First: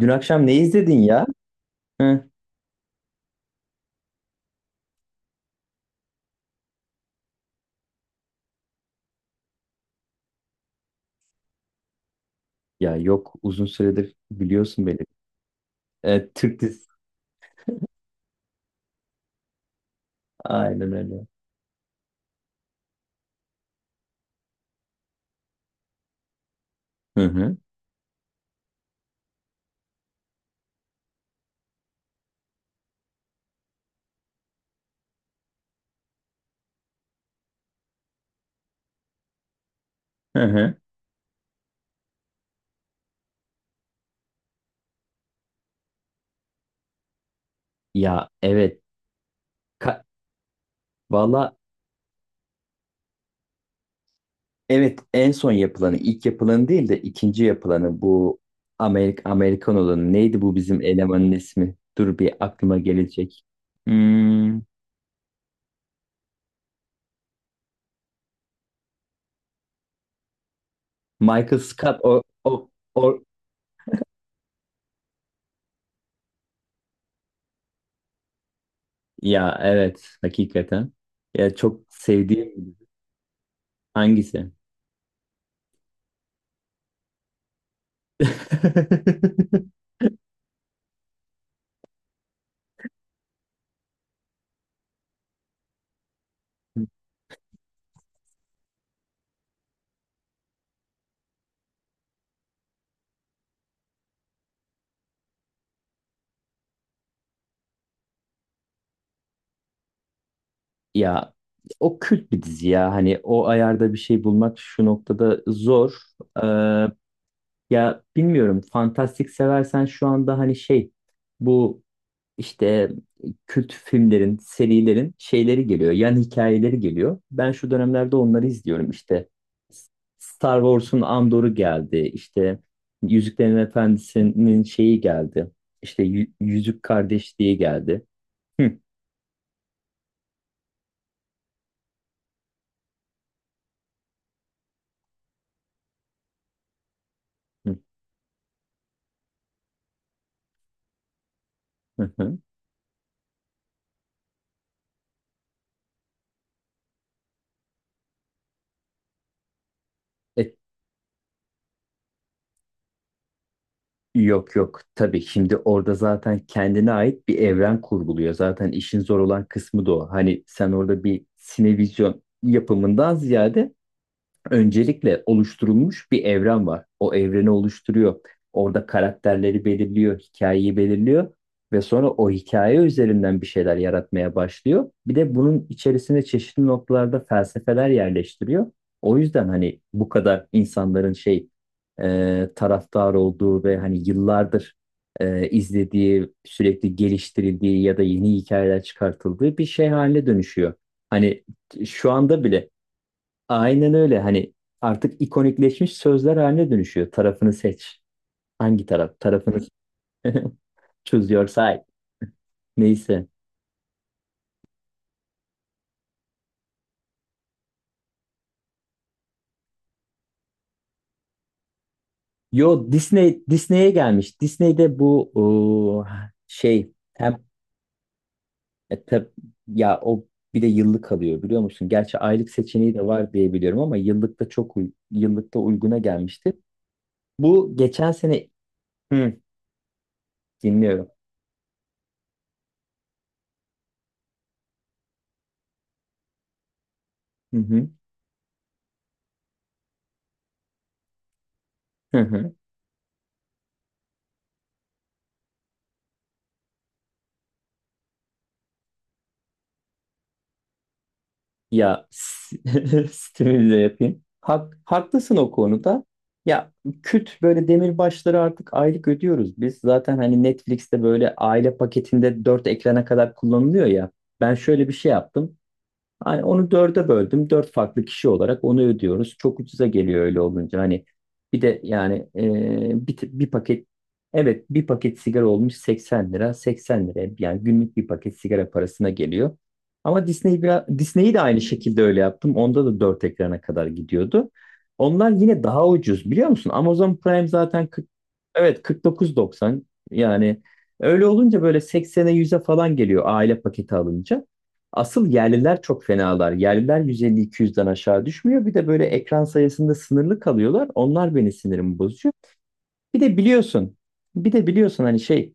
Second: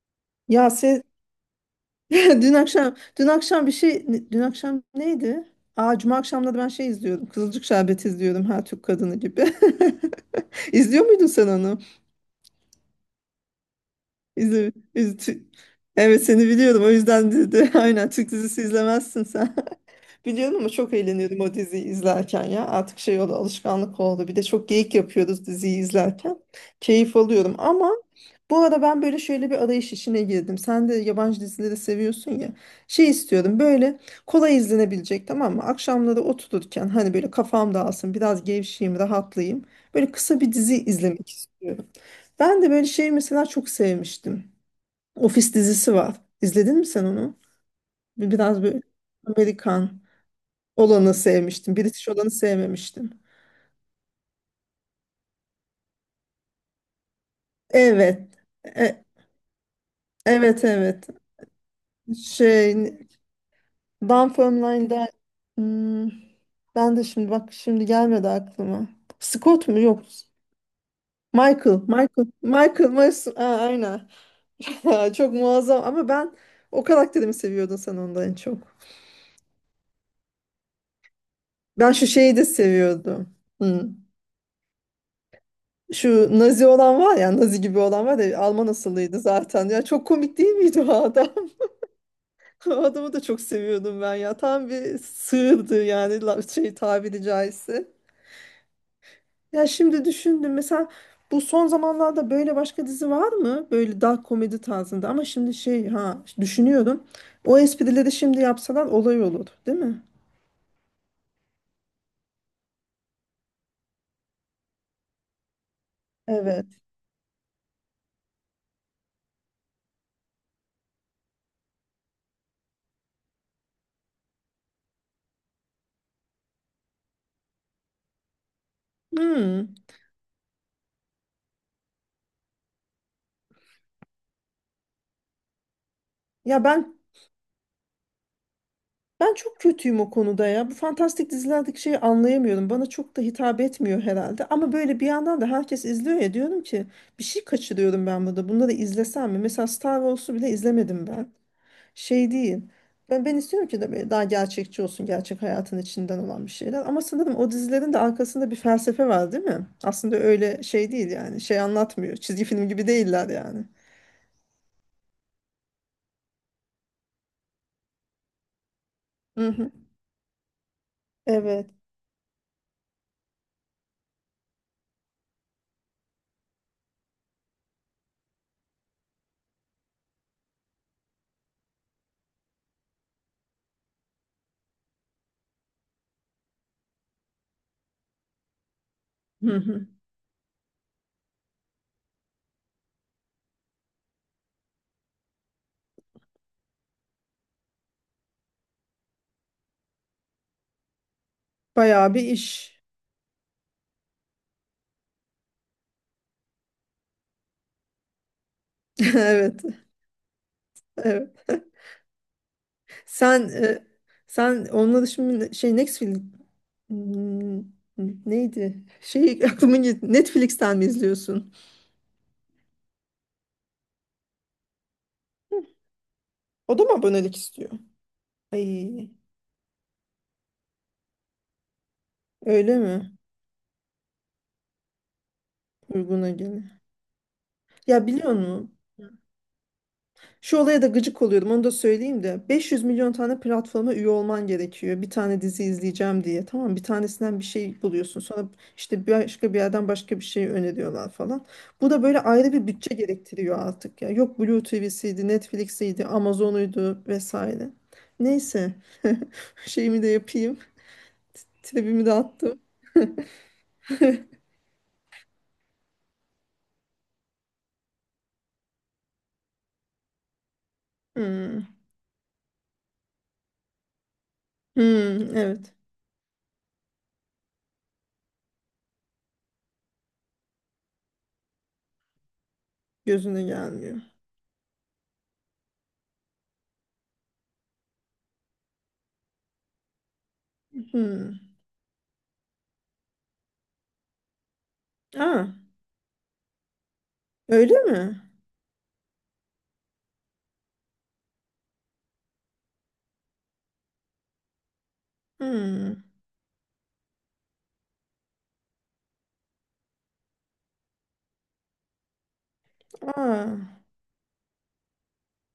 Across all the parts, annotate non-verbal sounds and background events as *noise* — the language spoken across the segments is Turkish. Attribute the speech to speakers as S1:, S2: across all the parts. S1: Dün akşam ne
S2: Ya
S1: izledin
S2: siz,
S1: ya?
S2: *laughs*
S1: Hı.
S2: dün akşam bir şey, dün akşam neydi? Aa, Cuma akşamları ben şey izliyordum. Kızılcık Şerbeti izliyordum her Türk kadını gibi. *laughs* İzliyor muydun sen onu?
S1: Ya yok uzun süredir
S2: İzle,
S1: biliyorsun beni.
S2: iz- tü- evet,
S1: E,
S2: seni
S1: Türk
S2: biliyorum
S1: dizisi.
S2: o yüzden dedi. *laughs* Aynen, Türk dizisi izlemezsin. Biliyorum ama
S1: Aynen
S2: çok
S1: öyle.
S2: eğleniyordum o diziyi izlerken ya. Artık şey oldu, alışkanlık oldu. Bir de çok geyik yapıyoruz diziyi izlerken. Keyif
S1: Hı
S2: alıyorum
S1: hı.
S2: ama bu arada ben böyle şöyle bir arayış işine girdim. Sen de yabancı dizileri seviyorsun ya. Şey istiyorum, böyle kolay izlenebilecek, tamam mı? Akşamları otururken hani böyle kafam dağılsın, biraz gevşeyim, rahatlayayım. Böyle
S1: Hı
S2: kısa bir
S1: hı.
S2: dizi izlemek istiyorum. Ben de böyle şey mesela çok sevmiştim. Ofis dizisi var. İzledin mi sen onu?
S1: Ya
S2: Biraz
S1: evet.
S2: böyle Amerikan
S1: Ka-
S2: olanı
S1: Valla
S2: sevmiştim. British olanı sevmemiştim.
S1: evet, en son yapılanı ilk yapılanı değil de ikinci yapılanı
S2: Evet.
S1: bu.
S2: E-
S1: Amerikan olanı neydi, bu
S2: evet,
S1: bizim
S2: evet.
S1: elemanın ismi? Dur bir
S2: Şey,
S1: aklıma gelecek. Hmm,
S2: Dunfermline'da, hmm, ben de şimdi bak, şimdi gelmedi aklıma. Scott mu? Yok.
S1: Michael
S2: Michael.
S1: Scott, o,
S2: Michael.
S1: o,
S2: Michael.
S1: o
S2: Aa, aynen. *laughs* Çok muazzam ama ben o karakterimi seviyordun sen ondan en çok.
S1: Ya evet, hakikaten. Ya çok
S2: Ben şu şeyi de
S1: sevdiğim
S2: seviyordum. Hmm.
S1: hangisi?
S2: Şu Nazi olan var ya, Nazi gibi olan var ya, Alman asıllıydı zaten. Ya
S1: *laughs*
S2: çok komik değil miydi o adam? *laughs* O adamı da çok seviyordum ben ya. Tam bir sığırdı yani, şey, tabiri caizse. Ya şimdi düşündüm mesela, bu son zamanlarda böyle başka dizi var mı? Böyle dark komedi tarzında, ama şimdi şey, ha, düşünüyorum. O esprileri şimdi yapsalar olay olur, değil mi?
S1: Ya o kült bir dizi ya. Hani o ayarda bir şey bulmak şu noktada zor. Ee,
S2: Evet.
S1: ya bilmiyorum. Fantastik seversen şu anda hani şey, bu işte kült filmlerin, serilerin şeyleri geliyor. Yan hikayeleri geliyor. Ben şu dönemlerde onları izliyorum işte.
S2: Hmm.
S1: Star Wars'un Andor'u geldi. İşte Yüzüklerin Efendisi'nin şeyi geldi. İşte
S2: Ya
S1: Yüzük
S2: ben
S1: Kardeşliği geldi. Hı
S2: Ben çok kötüyüm o konuda ya. Bu fantastik dizilerdeki şeyi anlayamıyorum. Bana çok da hitap etmiyor herhalde. Ama böyle bir yandan da herkes izliyor ya, diyorum ki bir şey
S1: hı
S2: kaçırıyorum ben burada. Bunları izlesem mi? Mesela Star Wars'u bile izlemedim ben.
S1: hı.
S2: Şey
S1: Hı.
S2: değil. Ben istiyorum ki de böyle daha gerçekçi olsun. Gerçek hayatın içinden olan bir şeyler. Ama sanırım o dizilerin de arkasında bir felsefe var, değil mi? Aslında
S1: E,
S2: öyle şey değil yani. Şey anlatmıyor. Çizgi film gibi değiller yani.
S1: Yok yok, tabii, şimdi orada zaten kendine ait bir evren kurguluyor. Zaten işin zor olan
S2: Hı hı.
S1: kısmı da o. Hani sen orada bir
S2: Evet.
S1: sinevizyon yapımından ziyade öncelikle oluşturulmuş bir evren var. O evreni oluşturuyor. Orada karakterleri belirliyor, hikayeyi belirliyor ve sonra o hikaye üzerinden bir şeyler yaratmaya başlıyor. Bir de bunun içerisine çeşitli noktalarda felsefeler yerleştiriyor. O yüzden
S2: Hı
S1: hani
S2: hı.
S1: bu kadar insanların şey, taraftar olduğu ve hani yıllardır izlediği, sürekli geliştirildiği ya da yeni hikayeler çıkartıldığı bir şey haline dönüşüyor. Hani şu
S2: Bayağı bir
S1: anda bile.
S2: iş.
S1: Aynen öyle. Hani artık ikonikleşmiş sözler haline dönüşüyor. Tarafını seç. Hangi taraf? Tarafını
S2: *laughs* Evet.
S1: *laughs* choose
S2: Evet.
S1: your side. Neyse.
S2: Sen e, sen onunla da şimdi şey Netflix, Hmm, neydi? Şey *laughs* aklıma gitti. Netflix'ten mi izliyorsun?
S1: Yo, Disney'e gelmiş. Disney'de bu o,
S2: O da
S1: şey
S2: mı
S1: hem
S2: abonelik istiyor?
S1: e,
S2: Ay,
S1: tab- ya o, bir de yıllık alıyor biliyor musun? Gerçi aylık
S2: öyle
S1: seçeneği
S2: mi?
S1: de var diye biliyorum ama yıllıkta çok yıllıkta uyguna
S2: Uyguna
S1: gelmişti.
S2: göre.
S1: Bu
S2: Ya
S1: geçen
S2: biliyor
S1: sene.
S2: musun?
S1: Hı,
S2: Şu olaya da
S1: dinliyorum.
S2: gıcık oluyordum, onu da söyleyeyim de, 500 milyon tane platforma üye olman gerekiyor bir tane dizi izleyeceğim diye. Tamam, bir tanesinden bir
S1: Hı
S2: şey
S1: hı.
S2: buluyorsun, sonra işte başka bir yerden başka bir şey öneriyorlar falan. Bu da böyle ayrı
S1: *laughs*
S2: bir bütçe gerektiriyor artık ya, yok Blue TV'siydi, Netflix'iydi, Amazon'uydu vesaire. Neyse, *laughs* şeyimi de yapayım,
S1: Ya
S2: tribimi de
S1: s-
S2: attım.
S1: *laughs* stimüle yapayım. Haklısın o konuda. Ya küt böyle demirbaşları artık aylık ödüyoruz biz. Zaten hani Netflix'te böyle
S2: Hmm.
S1: aile paketinde 4 ekrana kadar kullanılıyor ya. Ben şöyle bir şey
S2: Hmm,
S1: yaptım.
S2: evet,
S1: Hani onu dörde böldüm. Dört farklı kişi olarak onu ödüyoruz. Çok ucuza geliyor öyle olunca. Hani bir de yani, bir,
S2: gözüne
S1: bir paket,
S2: gelmiyor.
S1: evet, bir paket sigara olmuş 80 lira. 80 lira yani, günlük bir paket sigara parasına geliyor. Ama Disney biraz, Disney'i
S2: Hmm.
S1: de aynı şekilde öyle yaptım. Onda da dört ekrana kadar gidiyordu. Onlar
S2: Aa,
S1: yine daha ucuz, biliyor musun? Amazon Prime
S2: öyle
S1: zaten 40,
S2: mi?
S1: evet 49,90, yani öyle olunca böyle 80'e 100'e falan geliyor aile paketi alınca. Asıl yerliler
S2: Hmm.
S1: çok fenalar. Yerliler 150-200'den aşağı düşmüyor. Bir de böyle ekran sayısında sınırlı kalıyorlar. Onlar beni sinirimi bozuyor. Bir de
S2: Aa.
S1: biliyorsun, bir de biliyorsun hani şey,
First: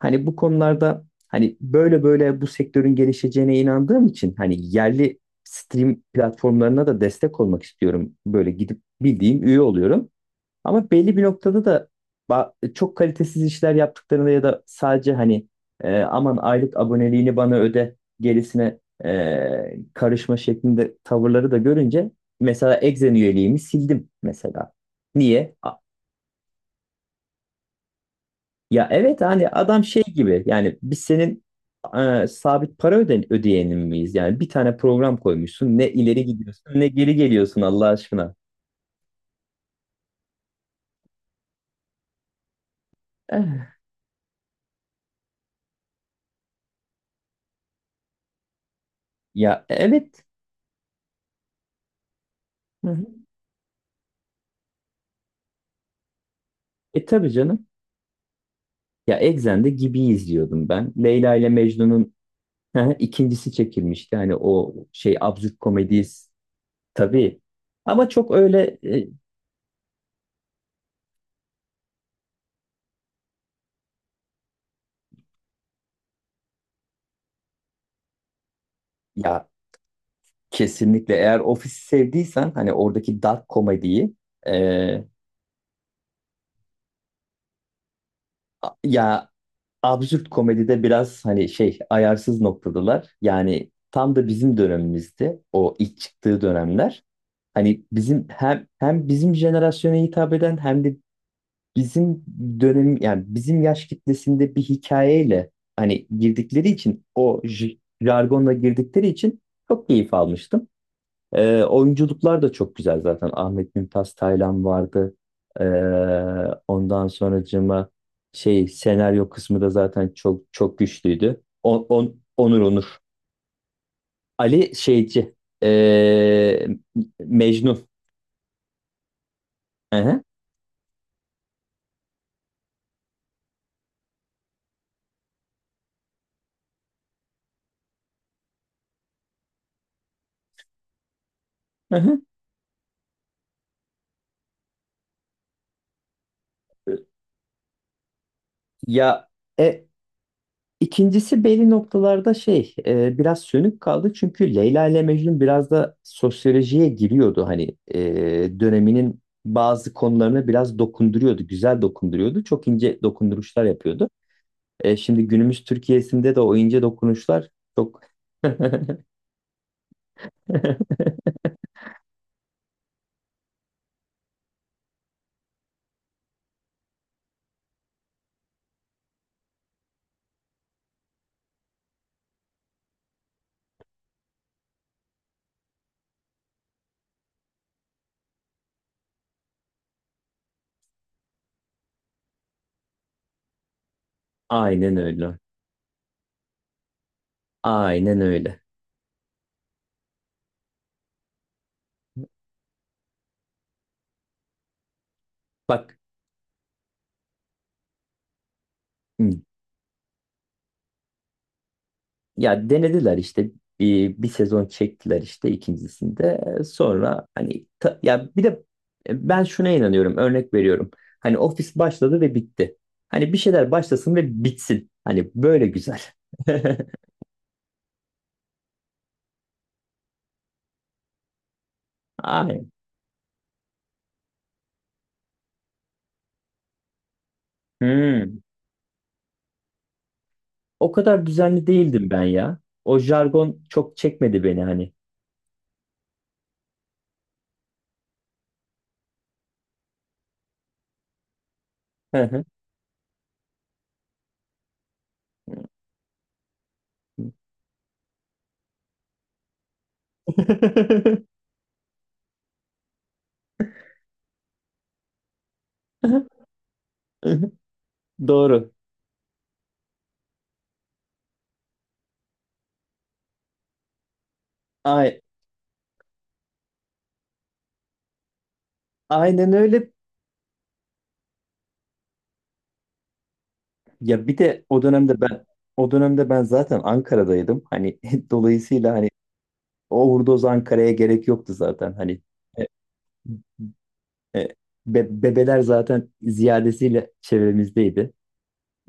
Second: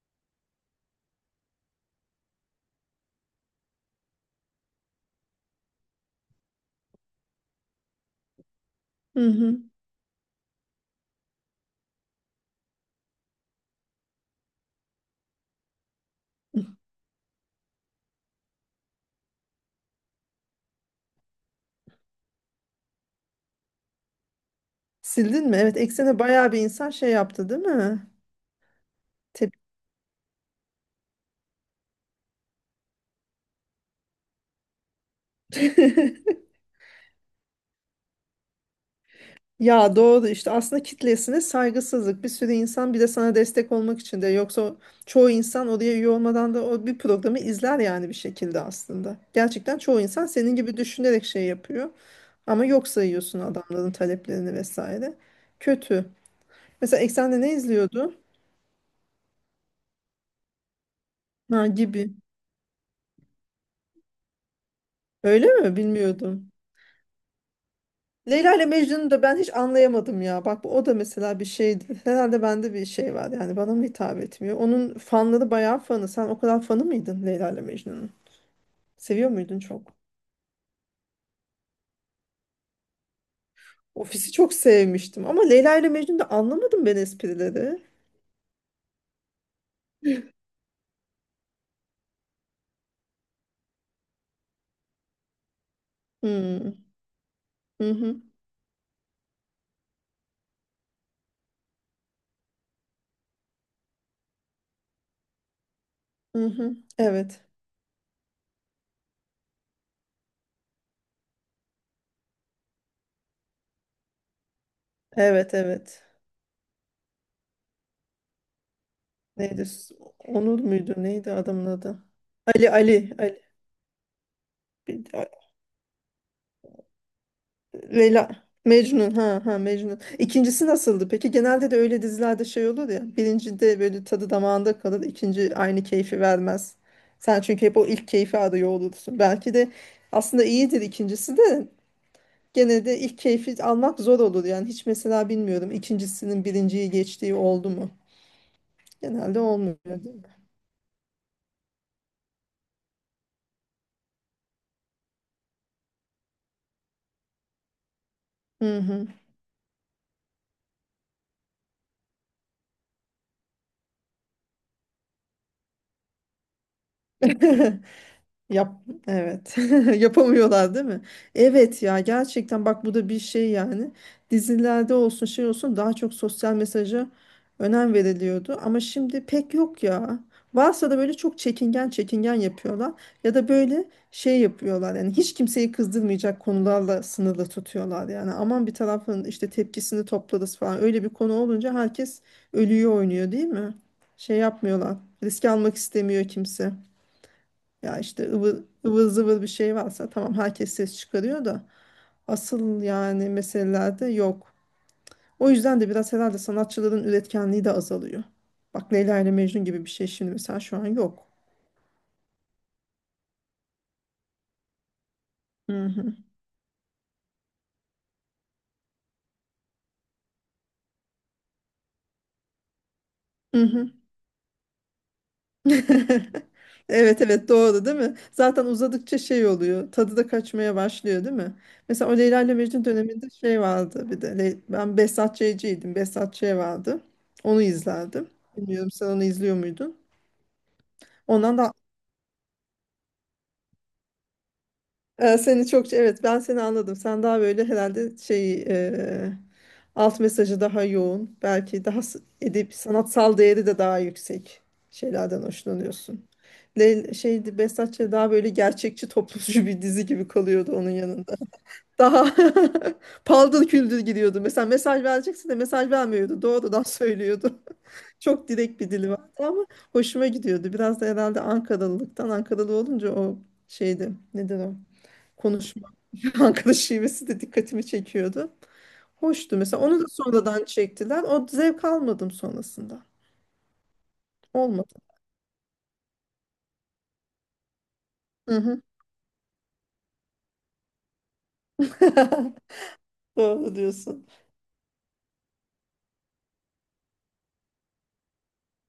S1: hani bu konularda hani böyle böyle bu sektörün gelişeceğine inandığım için hani yerli stream platformlarına da destek olmak istiyorum. Böyle gidip
S2: Hı
S1: bildiğim
S2: hı.
S1: üye oluyorum. Ama belli bir noktada da çok kalitesiz işler yaptıklarında ya da sadece hani aman aylık aboneliğini bana öde, gerisine karışma şeklinde tavırları da görünce, mesela Exen üyeliğimi sildim mesela.
S2: Sildin
S1: Niye?
S2: mi? Evet, Eksen'e bayağı bir insan şey yaptı, değil mi?
S1: Ya evet, hani
S2: Tep-
S1: adam şey gibi yani, biz senin sabit para ödeyenin miyiz? Yani bir tane program koymuşsun, ne
S2: *laughs*
S1: ileri gidiyorsun ne geri geliyorsun, Allah aşkına.
S2: Ya doğru, işte aslında kitlesine saygısızlık. Bir sürü insan bir de sana destek
S1: Eh.
S2: olmak için de, yoksa çoğu insan oraya üye olmadan da o bir programı izler yani, bir şekilde aslında.
S1: Ya
S2: Gerçekten çoğu
S1: evet.
S2: insan senin gibi düşünerek şey yapıyor. Ama yok
S1: Hı hı.
S2: sayıyorsun adamların taleplerini vesaire. Kötü. Mesela
S1: E, tabii
S2: Eksen'de ne
S1: canım.
S2: izliyordu?
S1: Ya Exxen'de Gibi izliyordum ben. Leyla ile
S2: Ha,
S1: Mecnun'un
S2: Gibi.
S1: *laughs* ikincisi çekilmişti. Hani o şey
S2: Öyle
S1: absürt
S2: mi?
S1: komediyiz,
S2: Bilmiyordum.
S1: tabii. Ama çok
S2: Leyla ile
S1: öyle,
S2: Mecnun'u da ben hiç anlayamadım ya. Bak, o da mesela bir şeydi. Herhalde bende bir şey var, yani bana mı hitap etmiyor? Onun fanları bayağı fanı. Sen o kadar fanı mıydın Leyla ile Mecnun'un? Seviyor
S1: ya
S2: muydun çok?
S1: kesinlikle, eğer ofisi sevdiysen hani oradaki dark komediyi,
S2: Ofisi
S1: e,
S2: çok sevmiştim ama Leyla ile Mecnun'da anlamadım ben esprileri.
S1: ya absürt
S2: *laughs*
S1: komedide biraz hani şey ayarsız noktadalar. Yani tam da bizim dönemimizdi o ilk çıktığı
S2: Hmm.
S1: dönemler. Hani
S2: Hı hı.
S1: bizim hem bizim jenerasyona hitap eden, hem de bizim dönem, yani bizim yaş kitlesinde bir hikayeyle hani
S2: Hı
S1: girdikleri
S2: hı.
S1: için,
S2: Evet.
S1: o jargonla girdikleri için çok keyif almıştım. Oyunculuklar da çok güzel zaten. Ahmet Mümtaz Taylan vardı.
S2: Evet, evet.
S1: Ee, ondan sonracığıma, şey, senaryo kısmı
S2: Neydi?
S1: da zaten çok
S2: Onur
S1: çok
S2: muydu? Neydi
S1: güçlüydü.
S2: adamın
S1: On,
S2: adı?
S1: on, Onur
S2: Ali.
S1: Onur.
S2: Ali.
S1: Ali
S2: Ali.
S1: şeyci, ee, Mecnun.
S2: Leyla, Mecnun, ha, ha,
S1: Hı
S2: Mecnun.
S1: hı,
S2: İkincisi nasıldı? Peki, genelde de öyle dizilerde şey olur ya. Birincide böyle tadı damağında kalır, ikinci aynı keyfi vermez. Sen çünkü hep o ilk keyfi arıyor olursun. Belki de aslında iyidir ikincisi de,
S1: hı hı.
S2: gene de ilk keyfi almak zor olur yani. Hiç mesela, bilmiyorum, ikincisinin birinciyi geçtiği oldu mu?
S1: Ya,
S2: Genelde olmuyor,
S1: e,
S2: değil mi?
S1: İkincisi belli noktalarda şey, biraz sönük kaldı çünkü Leyla ile Mecnun biraz da sosyolojiye giriyordu hani,
S2: Hı hı.
S1: döneminin bazı konularını biraz dokunduruyordu, güzel dokunduruyordu, çok ince dokunduruşlar yapıyordu. Şimdi günümüz Türkiye'sinde de o ince dokunuşlar
S2: *laughs*
S1: çok.
S2: Yap, evet. *laughs* Yapamıyorlar değil mi?
S1: *laughs*
S2: Evet ya, gerçekten bak bu da bir şey yani. Dizilerde olsun şey olsun daha çok sosyal mesaja önem veriliyordu ama şimdi pek yok ya. Varsa da böyle çok çekingen çekingen yapıyorlar, ya da böyle şey yapıyorlar yani, hiç kimseyi kızdırmayacak konularla sınırlı tutuyorlar. Yani, aman bir tarafın işte tepkisini toplarız falan, öyle bir konu olunca herkes ölüyor, oynuyor, değil mi? Şey
S1: Aynen
S2: yapmıyorlar,
S1: öyle,
S2: riske almak istemiyor kimse. Ya
S1: aynen
S2: işte
S1: öyle,
S2: ıvır, ıvır zıvır bir şey varsa tamam, herkes ses çıkarıyor da asıl yani meselelerde yok. O yüzden de
S1: bak.
S2: biraz herhalde sanatçıların üretkenliği de azalıyor. Bak, Leyla ile Mecnun gibi bir şey şimdi mesela şu an yok.
S1: Ya denediler işte, bir sezon çektiler işte
S2: Hı hı.
S1: ikincisinde, sonra hani ya bir de ben şuna inanıyorum, örnek veriyorum, hani ofis başladı ve bitti. Hani bir
S2: Hı
S1: şeyler
S2: hı.
S1: başlasın ve bitsin, hani böyle güzel.
S2: *laughs*
S1: *laughs*
S2: Evet, evet, doğru değil mi? Zaten uzadıkça şey oluyor. Tadı da kaçmaya başlıyor, değil mi? Mesela o Leyla ile
S1: Aynen.
S2: Mecnun döneminde şey vardı bir de. Ben Behzat Ç'ciydim. Behzat Ç vardı. Onu izlerdim.
S1: Hmm.
S2: Bilmiyorum, sen onu izliyor muydun?
S1: O kadar
S2: Ondan
S1: düzenli
S2: da
S1: değildim ben ya, o jargon çok çekmedi beni hani.
S2: Seni çok, evet, ben seni anladım. Sen daha böyle herhalde şey, alt mesajı daha yoğun. Belki daha
S1: Hı hı.
S2: edip sanatsal değeri de daha yüksek şeylerden hoşlanıyorsun. Şeydi, Behzatçı daha böyle gerçekçi, toplumcu *laughs* bir dizi gibi kalıyordu onun yanında. Daha *laughs* paldır küldür gidiyordu. Mesela mesaj verecekse de mesaj vermiyordu, doğrudan söylüyordu. *laughs*
S1: *laughs*
S2: Çok
S1: Doğru.
S2: direkt bir dili vardı ama hoşuma gidiyordu. Biraz da herhalde Ankaralılıktan, Ankaralı olunca o şeydi. Nedir o?
S1: Ay,
S2: Konuşma, *laughs* arkadaş şivesi de dikkatimi çekiyordu.
S1: aynen
S2: Hoştu mesela.
S1: öyle.
S2: Onu da sonradan çektiler. O zevk almadım sonrasında.
S1: Ya bir de o
S2: Olmadı.
S1: dönemde ben O dönemde ben zaten Ankara'daydım. Hani *laughs*
S2: Hı hı.
S1: dolayısıyla hani o Uğurdoz Ankara'ya gerek yoktu zaten. Hani e,
S2: *laughs* Doğru diyorsun.
S1: e, bebeler zaten ziyadesiyle çevremizdeydi.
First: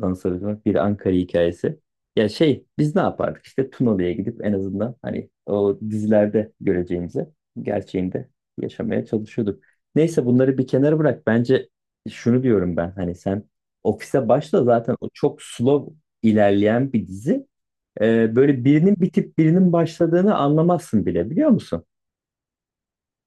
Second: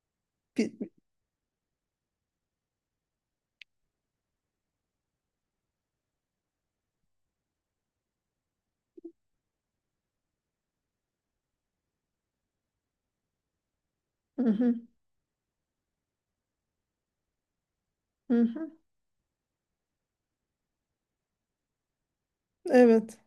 S1: Dans Arıtmak
S2: Bir,
S1: bir Ankara hikayesi. Ya şey, biz ne yapardık, İşte Tunalı'ya gidip en azından hani o dizilerde göreceğimizi gerçeğinde yaşamaya çalışıyorduk. Neyse, bunları bir kenara bırak. Bence şunu diyorum ben, hani sen ofise
S2: hı
S1: başla,
S2: hı,
S1: zaten o çok slow ilerleyen bir dizi.
S2: hı
S1: Böyle
S2: hı.
S1: birinin bitip birinin başladığını anlamazsın bile, biliyor musun?
S2: Evet.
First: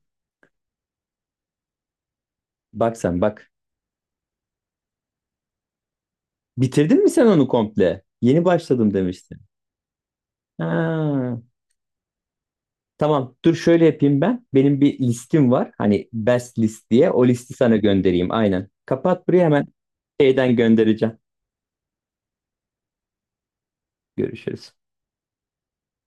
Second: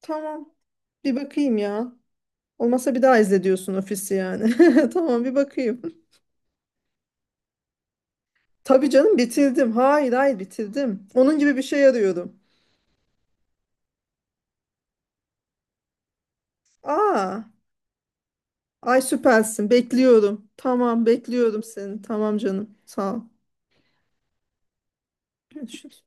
S2: Tamam. Bir bakayım ya.
S1: Bak
S2: Olmasa bir daha
S1: sen,
S2: izle
S1: bak.
S2: diyorsun Ofis'i yani. *laughs* Tamam, bir bakayım.
S1: Bitirdin mi sen onu komple? Yeni
S2: Tabii
S1: başladım
S2: canım,
S1: demiştin.
S2: bitirdim. Hayır, hayır, bitirdim. Onun
S1: Ha.
S2: gibi bir şey arıyorum.
S1: Tamam, dur şöyle yapayım ben. Benim bir listim var. Hani best list diye. O
S2: Aa,
S1: listi sana göndereyim aynen.
S2: ay,
S1: Kapat buraya hemen,
S2: süpersin. Bekliyorum.
S1: şeyden
S2: Tamam,
S1: göndereceğim.
S2: bekliyorum seni. Tamam canım. Sağ ol.
S1: Görüşürüz.
S2: Görüşürüz.